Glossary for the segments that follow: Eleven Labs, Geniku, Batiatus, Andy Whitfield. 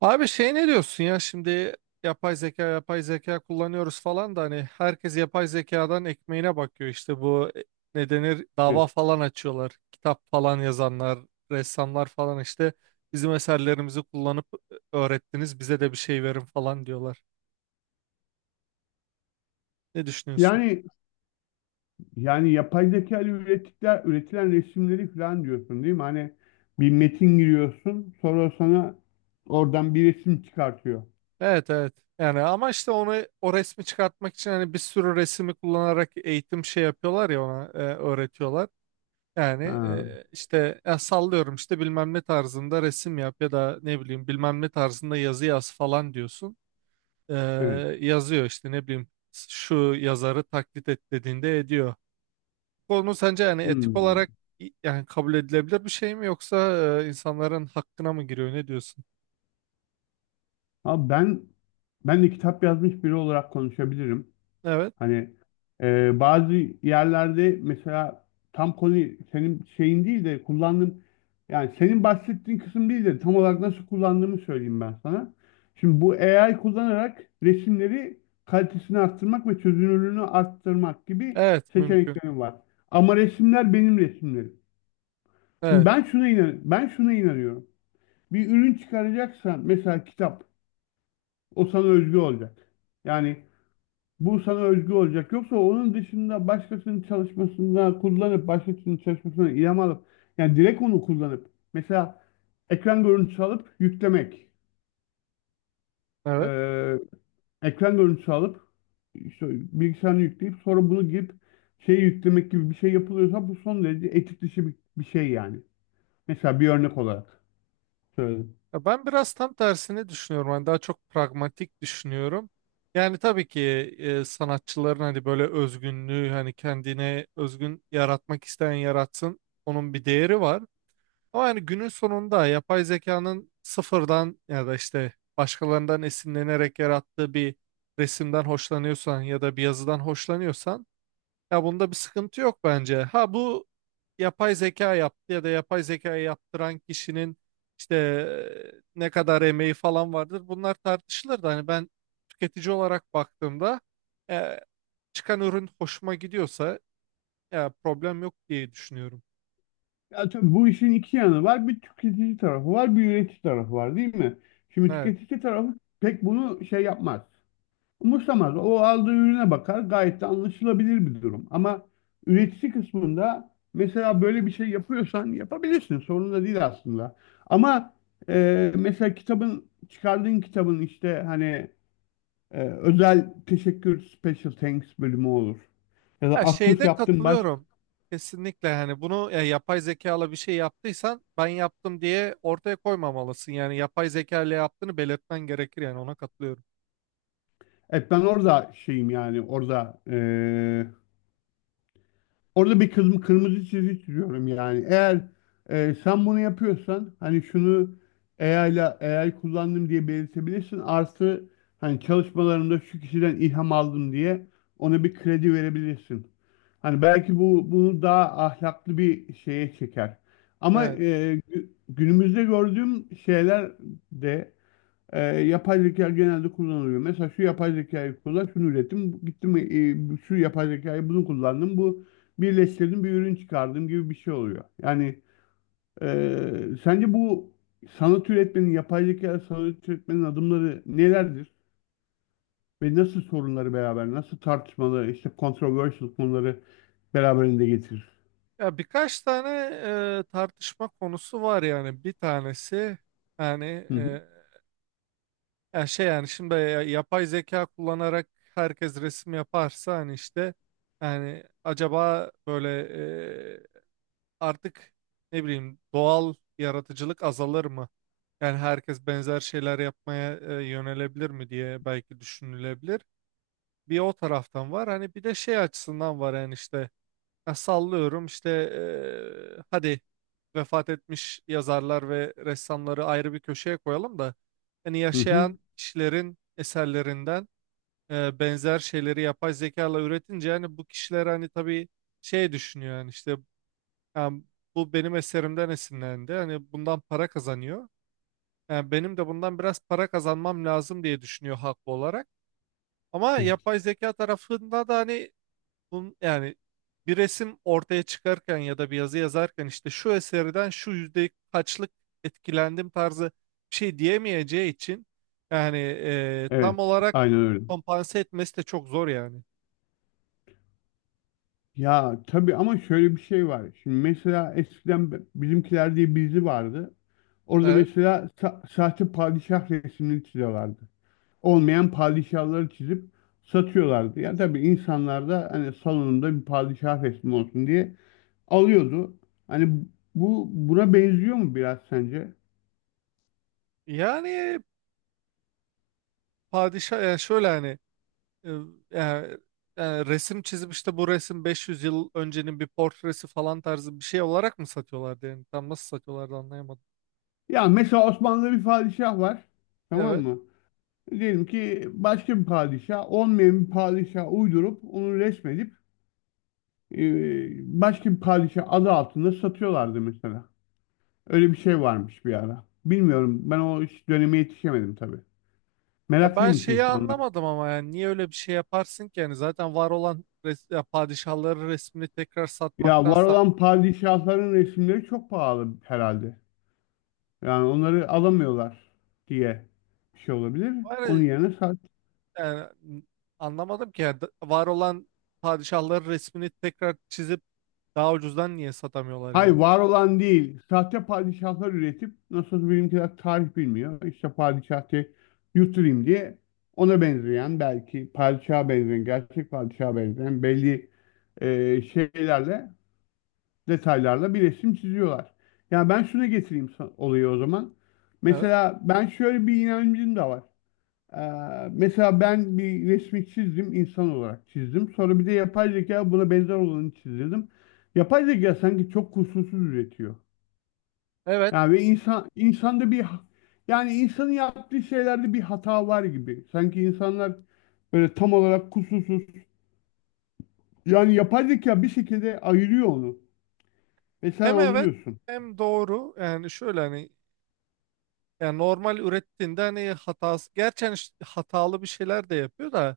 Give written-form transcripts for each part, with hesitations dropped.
Abi ne diyorsun ya şimdi yapay zeka kullanıyoruz falan da hani herkes yapay zekadan ekmeğine bakıyor işte ne denir Evet. dava falan açıyorlar, kitap falan yazanlar, ressamlar falan işte bizim eserlerimizi kullanıp öğrettiniz, bize de bir şey verin falan diyorlar. Ne düşünüyorsun? Yani yani yapay zeka ile üretilen resimleri falan diyorsun değil mi? Hani bir metin giriyorsun, sonra sana oradan bir resim çıkartıyor. Evet, evet, yani ama işte onu, o resmi çıkartmak için hani bir sürü resmi kullanarak eğitim yapıyorlar ya, ona öğretiyorlar. Yani Ha. İşte ya sallıyorum, işte bilmem ne tarzında resim yap ya da ne bileyim bilmem ne tarzında yazı yaz falan diyorsun. Ee, Evet. Yazıyor işte, ne bileyim şu yazarı taklit et dediğinde ediyor. Konu sence yani etik Hmm. olarak yani kabul edilebilir bir şey mi, yoksa insanların hakkına mı giriyor, ne diyorsun? Abi ben de kitap yazmış biri olarak konuşabilirim. Evet. Hani bazı yerlerde mesela tam konu senin şeyin değil de kullandığım, yani senin bahsettiğin kısım değil de tam olarak nasıl kullandığımı söyleyeyim ben sana. Şimdi bu AI kullanarak resimleri kalitesini arttırmak ve çözünürlüğünü arttırmak gibi Evet, mümkün. seçeneklerim var. Ama resimler benim resimlerim. Şimdi Evet. Ben şuna inanıyorum. Bir ürün çıkaracaksan, mesela kitap, o sana özgü olacak. Yani bu sana özgü olacak. Yoksa onun dışında başkasının çalışmasına kullanıp, başkasının çalışmasına ilham alıp, yani direkt onu kullanıp, mesela ekran görüntüsü alıp yüklemek, Evet. Ee, ekran görüntüsü alıp işte bilgisayarını yükleyip sonra bunu girip şey yüklemek gibi bir şey yapılıyorsa bu son derece etik dışı bir şey yani. Mesela bir örnek olarak söyledim. Ya ben biraz tam tersini düşünüyorum. Hani daha çok pragmatik düşünüyorum. Yani tabii ki sanatçıların hani böyle özgünlüğü, hani kendine özgün yaratmak isteyen yaratsın. Onun bir değeri var. Ama yani günün sonunda yapay zekanın sıfırdan ya da işte başkalarından esinlenerek yarattığı bir resimden hoşlanıyorsan ya da bir yazıdan hoşlanıyorsan, ya bunda bir sıkıntı yok bence. Ha bu yapay zeka yaptı ya da yapay zekayı yaptıran kişinin işte ne kadar emeği falan vardır. Bunlar tartışılır da hani ben tüketici olarak baktığımda e, çıkan ürün hoşuma gidiyorsa ya problem yok diye düşünüyorum. Ya tabii bu işin iki yanı var. Bir tüketici tarafı var, bir üretici tarafı var, değil mi? Şimdi Evet. tüketici tarafı pek bunu şey yapmaz. Umursamaz. O aldığı ürüne bakar. Gayet de anlaşılabilir bir durum. Ama üretici kısmında mesela böyle bir şey yapıyorsan yapabilirsin. Sorun da değil aslında. Ama mesela kitabın, çıkardığın kitabın işte hani özel teşekkür, special thanks bölümü olur. Ya da Ya atıf şeyde yaptığın başka. katılıyorum. Kesinlikle hani bunu, ya yapay zekayla bir şey yaptıysan ben yaptım diye ortaya koymamalısın. Yani yapay zeka ile yaptığını belirtmen gerekir, yani ona katılıyorum. Evet, ben orada şeyim yani orada bir kırmızı çizgi çiziyorum yani. Eğer sen bunu yapıyorsan, hani şunu, AI ile AI kullandım diye belirtebilirsin. Artı hani çalışmalarımda şu kişiden ilham aldım diye ona bir kredi verebilirsin. Hani belki bu bunu daha ahlaklı bir şeye çeker. Ama Evet. Günümüzde gördüğüm şeyler de yapay zeka genelde kullanılıyor. Mesela şu yapay zekayı kullan, şunu ürettim. Gittim, şu yapay zekayı bunu kullandım. Bu birleştirdim, bir ürün çıkardım gibi bir şey oluyor. Yani sence bu sanat üretmenin, yapay zeka sanat üretmenin adımları nelerdir? Ve nasıl sorunları beraber, nasıl tartışmalı, işte controversial konuları beraberinde getirir? Ya birkaç tane tartışma konusu var, yani bir tanesi, yani Hı hı, e, yani şimdi yapay zeka kullanarak herkes resim yaparsa hani işte, yani acaba böyle e, artık ne bileyim doğal yaratıcılık azalır mı? Yani herkes benzer şeyler yapmaya yönelebilir mi diye belki düşünülebilir. Bir o taraftan var, hani bir de şey açısından var yani, işte ya sallıyorum, işte hadi vefat etmiş yazarlar ve ressamları ayrı bir köşeye koyalım da hani hı hı. yaşayan kişilerin eserlerinden benzer şeyleri yapay zekayla üretince yani bu kişiler hani tabii şey düşünüyor, yani işte yani bu benim eserimden esinlendi, hani bundan para kazanıyor. Yani benim de bundan biraz para kazanmam lazım diye düşünüyor haklı olarak. Ama Evet, yapay zeka tarafında da hani bunun, yani bir resim ortaya çıkarken ya da bir yazı yazarken işte şu eserden şu yüzde kaçlık etkilendim tarzı bir şey diyemeyeceği için yani evet, tam olarak aynen öyle. kompanse etmesi de çok zor yani. Ya tabii, ama şöyle bir şey var. Şimdi mesela eskiden Bizimkiler diye bir dizi vardı. Orada Evet. mesela sahte padişah resmini çiziyorlardı. Olmayan padişahları çizip satıyorlardı. Ya tabii insanlar da hani salonunda bir padişah resmi olsun diye alıyordu. Hani bu buna benziyor mu biraz sence? Yani padişah, yani şöyle hani e, yani, yani resim çizip işte bu resim 500 yıl öncenin bir portresi falan tarzı bir şey olarak mı satıyorlardı, yani tam nasıl satıyorlardı anlayamadım. Ya mesela Osmanlı'da bir padişah var. Tamam Evet. mı? Diyelim ki başka bir padişah, olmayan bir padişah uydurup onu resmedip, e, başka bir padişah adı altında satıyorlardı mesela. Öyle bir şey varmış bir ara. Bilmiyorum. Ben o döneme yetişemedim tabii. Ya ben Meraklıymış şeyi insanlar. anlamadım ama, yani niye öyle bir şey yaparsın ki, yani zaten var olan res, ya padişahların resmini tekrar Ya var satmaktansa olan padişahların resimleri çok pahalı herhalde. Yani onları alamıyorlar diye bir şey olabilir. var ya, Onun yerine sahte. yani n- anlamadım ki yani, var olan padişahları resmini tekrar çizip daha ucuzdan niye satamıyorlar Hayır, yani? var olan değil. Sahte padişahlar üretip, nasıl bizimkiler tarih bilmiyor. İşte padişahı yutturayım diye ona benzeyen, belki padişaha benzeyen, gerçek padişaha benzeyen belli şeylerle, detaylarla bir resim çiziyorlar. Ya ben şuna getireyim olayı o zaman. Evet. Mesela ben şöyle bir inancım da var. Mesela ben bir resmi çizdim, insan olarak çizdim. Sonra bir de yapay zeka buna benzer olanı çizdirdim. Yapay zeka sanki çok kusursuz üretiyor. Evet. Yani ve insan insanda bir ha- yani insanın yaptığı şeylerde bir hata var gibi. Sanki insanlar böyle tam olarak kusursuz. Yani yapay zeka bir şekilde ayırıyor onu ve sen Hem evet anlıyorsun. hem doğru. Yani şöyle hani, yani normal ürettiğinde hani hatası, gerçekten hatalı bir şeyler de yapıyor da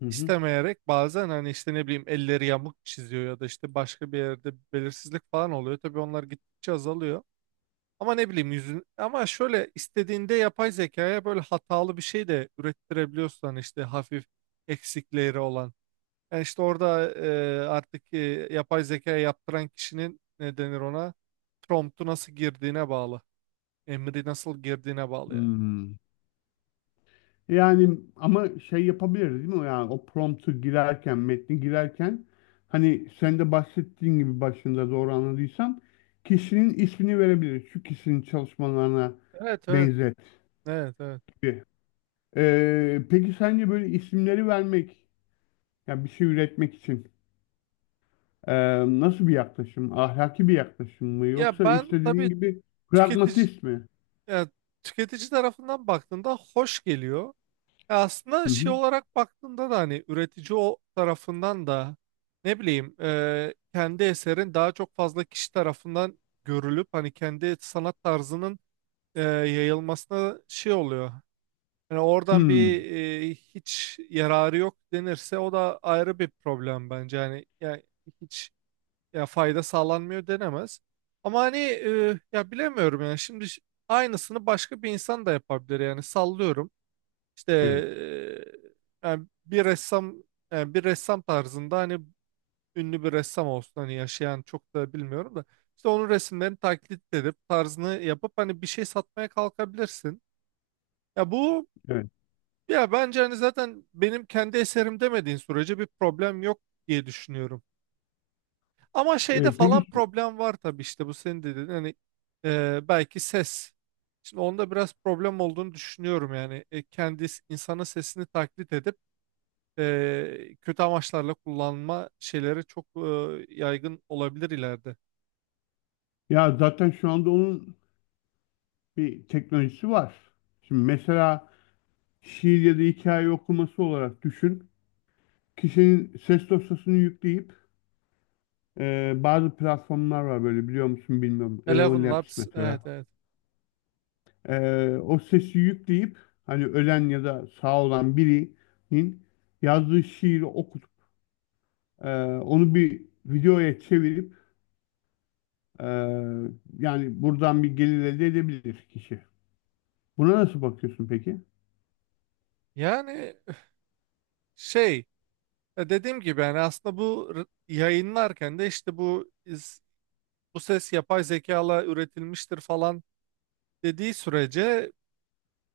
Hı hı. istemeyerek, bazen hani işte ne bileyim elleri yamuk çiziyor ya da işte başka bir yerde belirsizlik falan oluyor. Tabii onlar gittikçe azalıyor. Ama ne bileyim yüzün, ama şöyle istediğinde yapay zekaya böyle hatalı bir şey de ürettirebiliyorsun, hani işte hafif eksikleri olan. Yani işte orada artık yapay zekaya yaptıran kişinin ne denir, ona promptu nasıl girdiğine bağlı. Emri nasıl girdiğine bağlı yani. Hmm. Yani ama şey yapabiliriz, değil mi? Yani o promptu girerken, metni girerken, hani sen de bahsettiğin gibi başında, doğru anladıysam, kişinin ismini verebiliriz. Şu kişinin çalışmalarına Evet evet benzet evet evet. gibi. Peki sence böyle isimleri vermek, yani bir şey üretmek için, ee, nasıl bir yaklaşım? Ahlaki bir yaklaşım mı? Ya Yoksa ben işte dediğin tabii gibi tüketici, pragmatist mi? yani tüketici tarafından baktığında hoş geliyor. Ya aslında Hı şey hı. olarak baktığında da hani üretici o tarafından da ne bileyim kendi eserin daha çok fazla kişi tarafından görülüp, hani kendi sanat tarzının yayılmasına şey oluyor. Yani oradan Hmm, bir hiç yararı yok denirse, o da ayrı bir problem bence. Yani, yani hiç, ya fayda sağlanmıyor denemez. Ama hani ya bilemiyorum yani şimdi aynısını başka bir insan da yapabilir yani, sallıyorum. İşte evet, yani bir ressam, yani bir ressam tarzında hani ünlü bir ressam olsun, hani yaşayan çok da bilmiyorum da işte onun resimlerini taklit edip tarzını yapıp hani bir şey satmaya kalkabilirsin. Ya bu, evet. ya bence hani zaten benim kendi eserim demediğin sürece bir problem yok diye düşünüyorum. Ama Ee, şeyde falan peki problem var tabii, işte bu senin dediğin hani belki ses. Şimdi onda biraz problem olduğunu düşünüyorum yani, kendi insanın sesini taklit edip kötü amaçlarla kullanma şeyleri çok yaygın olabilir ileride. ya zaten şu anda onun bir teknolojisi var. Şimdi mesela şiir ya da hikaye okuması olarak düşün. Kişinin ses dosyasını yükleyip, bazı platformlar var, böyle biliyor musun bilmiyorum. Eleven Eleven Labs Labs, evet mesela. evet. E, o sesi yükleyip hani ölen ya da sağ olan birinin yazdığı şiiri okutup, onu bir videoya çevirip, e, yani buradan bir gelir elde edebilir kişi. Buna nasıl bakıyorsun peki? Yani şey dediğim gibi, yani aslında yayınlarken de işte bu ses yapay zekayla üretilmiştir falan dediği sürece.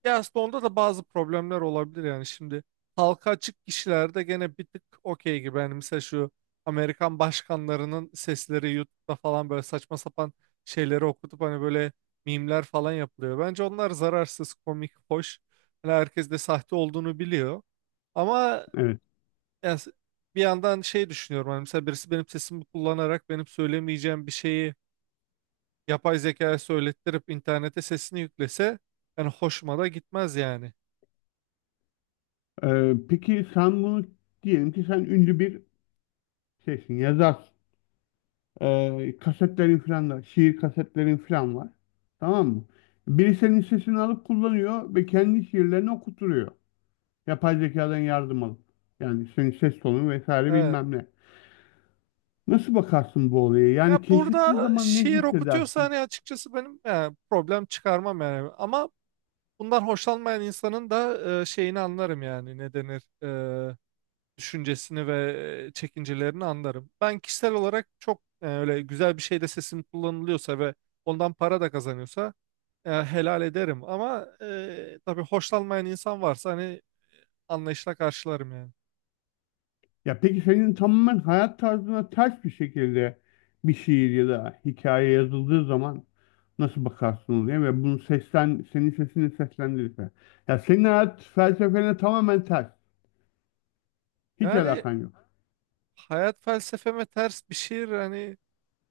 Ya aslında onda da bazı problemler olabilir yani şimdi, halka açık kişilerde gene bir tık okey gibi, yani mesela şu Amerikan başkanlarının sesleri YouTube'da falan böyle saçma sapan şeyleri okutup hani böyle mimler falan yapılıyor. Bence onlar zararsız, komik, hoş. Hani herkes de sahte olduğunu biliyor. Ama Evet. yani s- bir yandan şey düşünüyorum, hani mesela birisi benim sesimi kullanarak benim söyleyemeyeceğim bir şeyi yapay zekaya söylettirip internete sesini yüklese, yani hoşuma da gitmez yani. Peki sen bunu, diyelim ki sen ünlü bir şeysin, yazarsın. Kasetlerin falan da, şiir kasetlerin falan var. Tamam mı? Biri senin sesini alıp kullanıyor ve kendi şiirlerini okutturuyor. Yapay zekadan yardım alıp. Yani senin ses tonun vesaire Evet. bilmem ne. Nasıl bakarsın bu olaya? Ya Yani keşfettiğin burada zaman ne şiir okutuyorsa hissedersin? hani açıkçası benim yani problem çıkarmam yani. Ama bundan hoşlanmayan insanın da şeyini anlarım yani, ne denir e, düşüncesini ve çekincelerini anlarım. Ben kişisel olarak çok öyle güzel bir şeyde sesim kullanılıyorsa ve ondan para da kazanıyorsa helal ederim. Ama tabii hoşlanmayan insan varsa hani anlayışla karşılarım yani. Ya peki senin tamamen hayat tarzına ters bir şekilde bir şiir ya da hikaye yazıldığı zaman nasıl bakarsın diye, ve bunu senin sesini seslendirirse. Ya senin hayat felsefene tamamen ters. Hiç Yani alakan yok. hayat felsefeme ters bir şiir hani,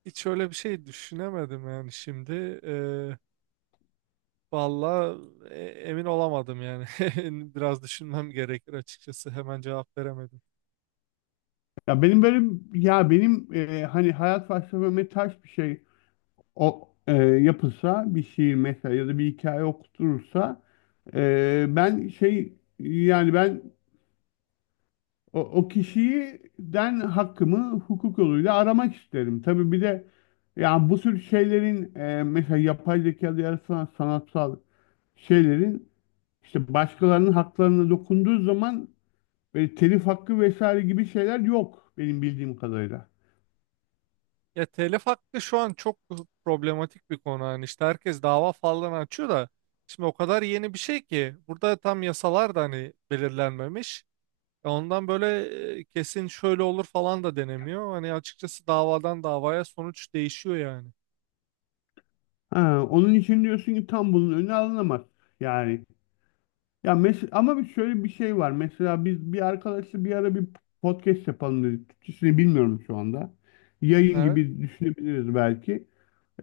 hiç öyle bir şey düşünemedim yani şimdi. Eee Valla emin olamadım yani. Biraz düşünmem gerekir açıkçası. Hemen cevap veremedim. Ya benim böyle ya benim hani hayat felsefeme ters bir şey o yapılsa, bir şiir mesela ya da bir hikaye okutulursa, e, ben şey yani ben o kişiden hakkımı hukuk yoluyla aramak isterim. Tabii bir de yani bu tür şeylerin, mesela yapay zekada yaratılan sanatsal şeylerin işte başkalarının haklarına dokunduğu zaman, böyle telif hakkı vesaire gibi şeyler yok benim bildiğim kadarıyla. Ya telif hakkı şu an çok problematik bir konu. Yani işte herkes dava falan açıyor da şimdi o kadar yeni bir şey ki burada tam yasalar da hani belirlenmemiş. E ondan böyle kesin şöyle olur falan da denemiyor. Hani açıkçası davadan davaya sonuç değişiyor yani. Ha, onun için diyorsun ki tam bunun önü alınamaz. Yani, ya ama şöyle bir şey var. Mesela biz bir arkadaşla bir ara bir podcast yapalım dedik. Türkçesini bilmiyorum şu anda. Yayın Evet. gibi düşünebiliriz belki.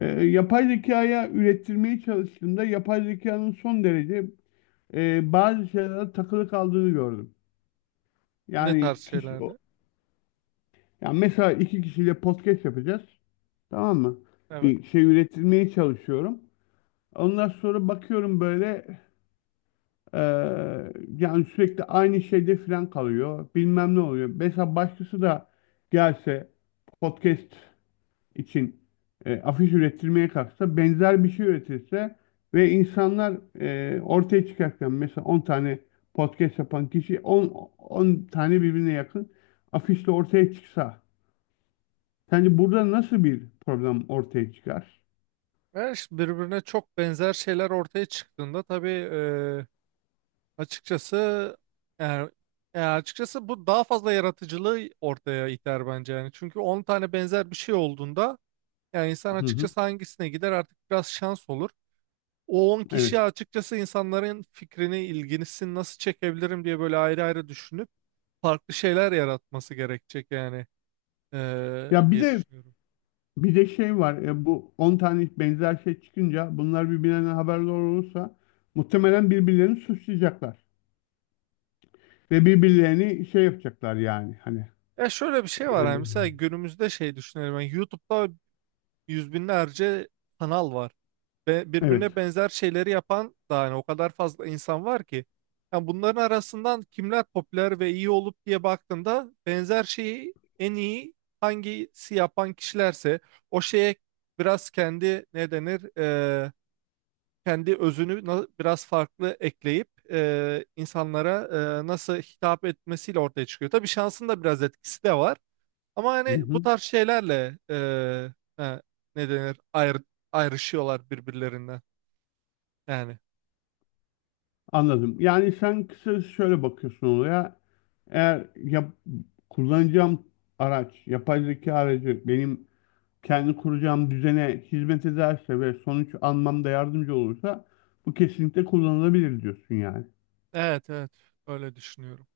E, yapay zekaya ürettirmeye çalıştığımda yapay zekanın son derece bazı şeylere takılı kaldığını gördüm. Ne tarz Yani kişi, şeylerde? yani mesela iki kişiyle podcast yapacağız. Tamam mı? Bir şey ürettirmeye çalışıyorum. Ondan sonra bakıyorum böyle, e, yani sürekli aynı şeyde falan kalıyor. Bilmem ne oluyor. Mesela başkası da gelse podcast için afiş ürettirmeye kalksa, benzer bir şey üretirse ve insanlar ortaya çıkarken, mesela 10 tane podcast yapan kişi 10 tane birbirine yakın afişle ortaya çıksa, sence burada nasıl bir problem ortaya çıkar? Ve işte birbirine çok benzer şeyler ortaya çıktığında tabii açıkçası yani, açıkçası bu daha fazla yaratıcılığı ortaya iter bence yani. Çünkü 10 tane benzer bir şey olduğunda yani insan Hı hı, açıkçası hangisine gider, artık biraz şans olur. O 10 kişi evet. açıkçası insanların fikrini, ilgisini nasıl çekebilirim diye böyle ayrı ayrı düşünüp farklı şeyler yaratması gerekecek yani Ya bir diye de düşünüyorum. Şey var. Bu 10 tane benzer şey çıkınca bunlar birbirlerinden haberdar olursa muhtemelen birbirlerini suçlayacaklar ve birbirlerini şey yapacaklar yani hani. Ya şöyle bir şey var, yani mesela e, günümüzde şey düşünelim, yani YouTube'da 100 binlerce kanal var. Ve Evet. birbirine benzer şeyleri yapan da hani o kadar fazla insan var ki. Yani bunların arasından kimler popüler ve iyi olup diye baktığında, benzer şeyi en iyi hangisi yapan kişilerse o şeye biraz kendi ne denir kendi özünü biraz farklı ekleyip insanlara nasıl hitap etmesiyle ortaya çıkıyor. Tabii şansın da biraz etkisi de var. Ama Hı hani bu hı, tarz şeylerle ne denir ayrı, ayrışıyorlar birbirlerinden. Yani anladım. Yani sen kısacası şöyle bakıyorsun olaya. Eğer kullanacağım araç, yapay zeka aracı benim kendi kuracağım düzene hizmet ederse ve sonuç almamda yardımcı olursa, bu kesinlikle kullanılabilir diyorsun yani. evet, evet, öyle düşünüyorum.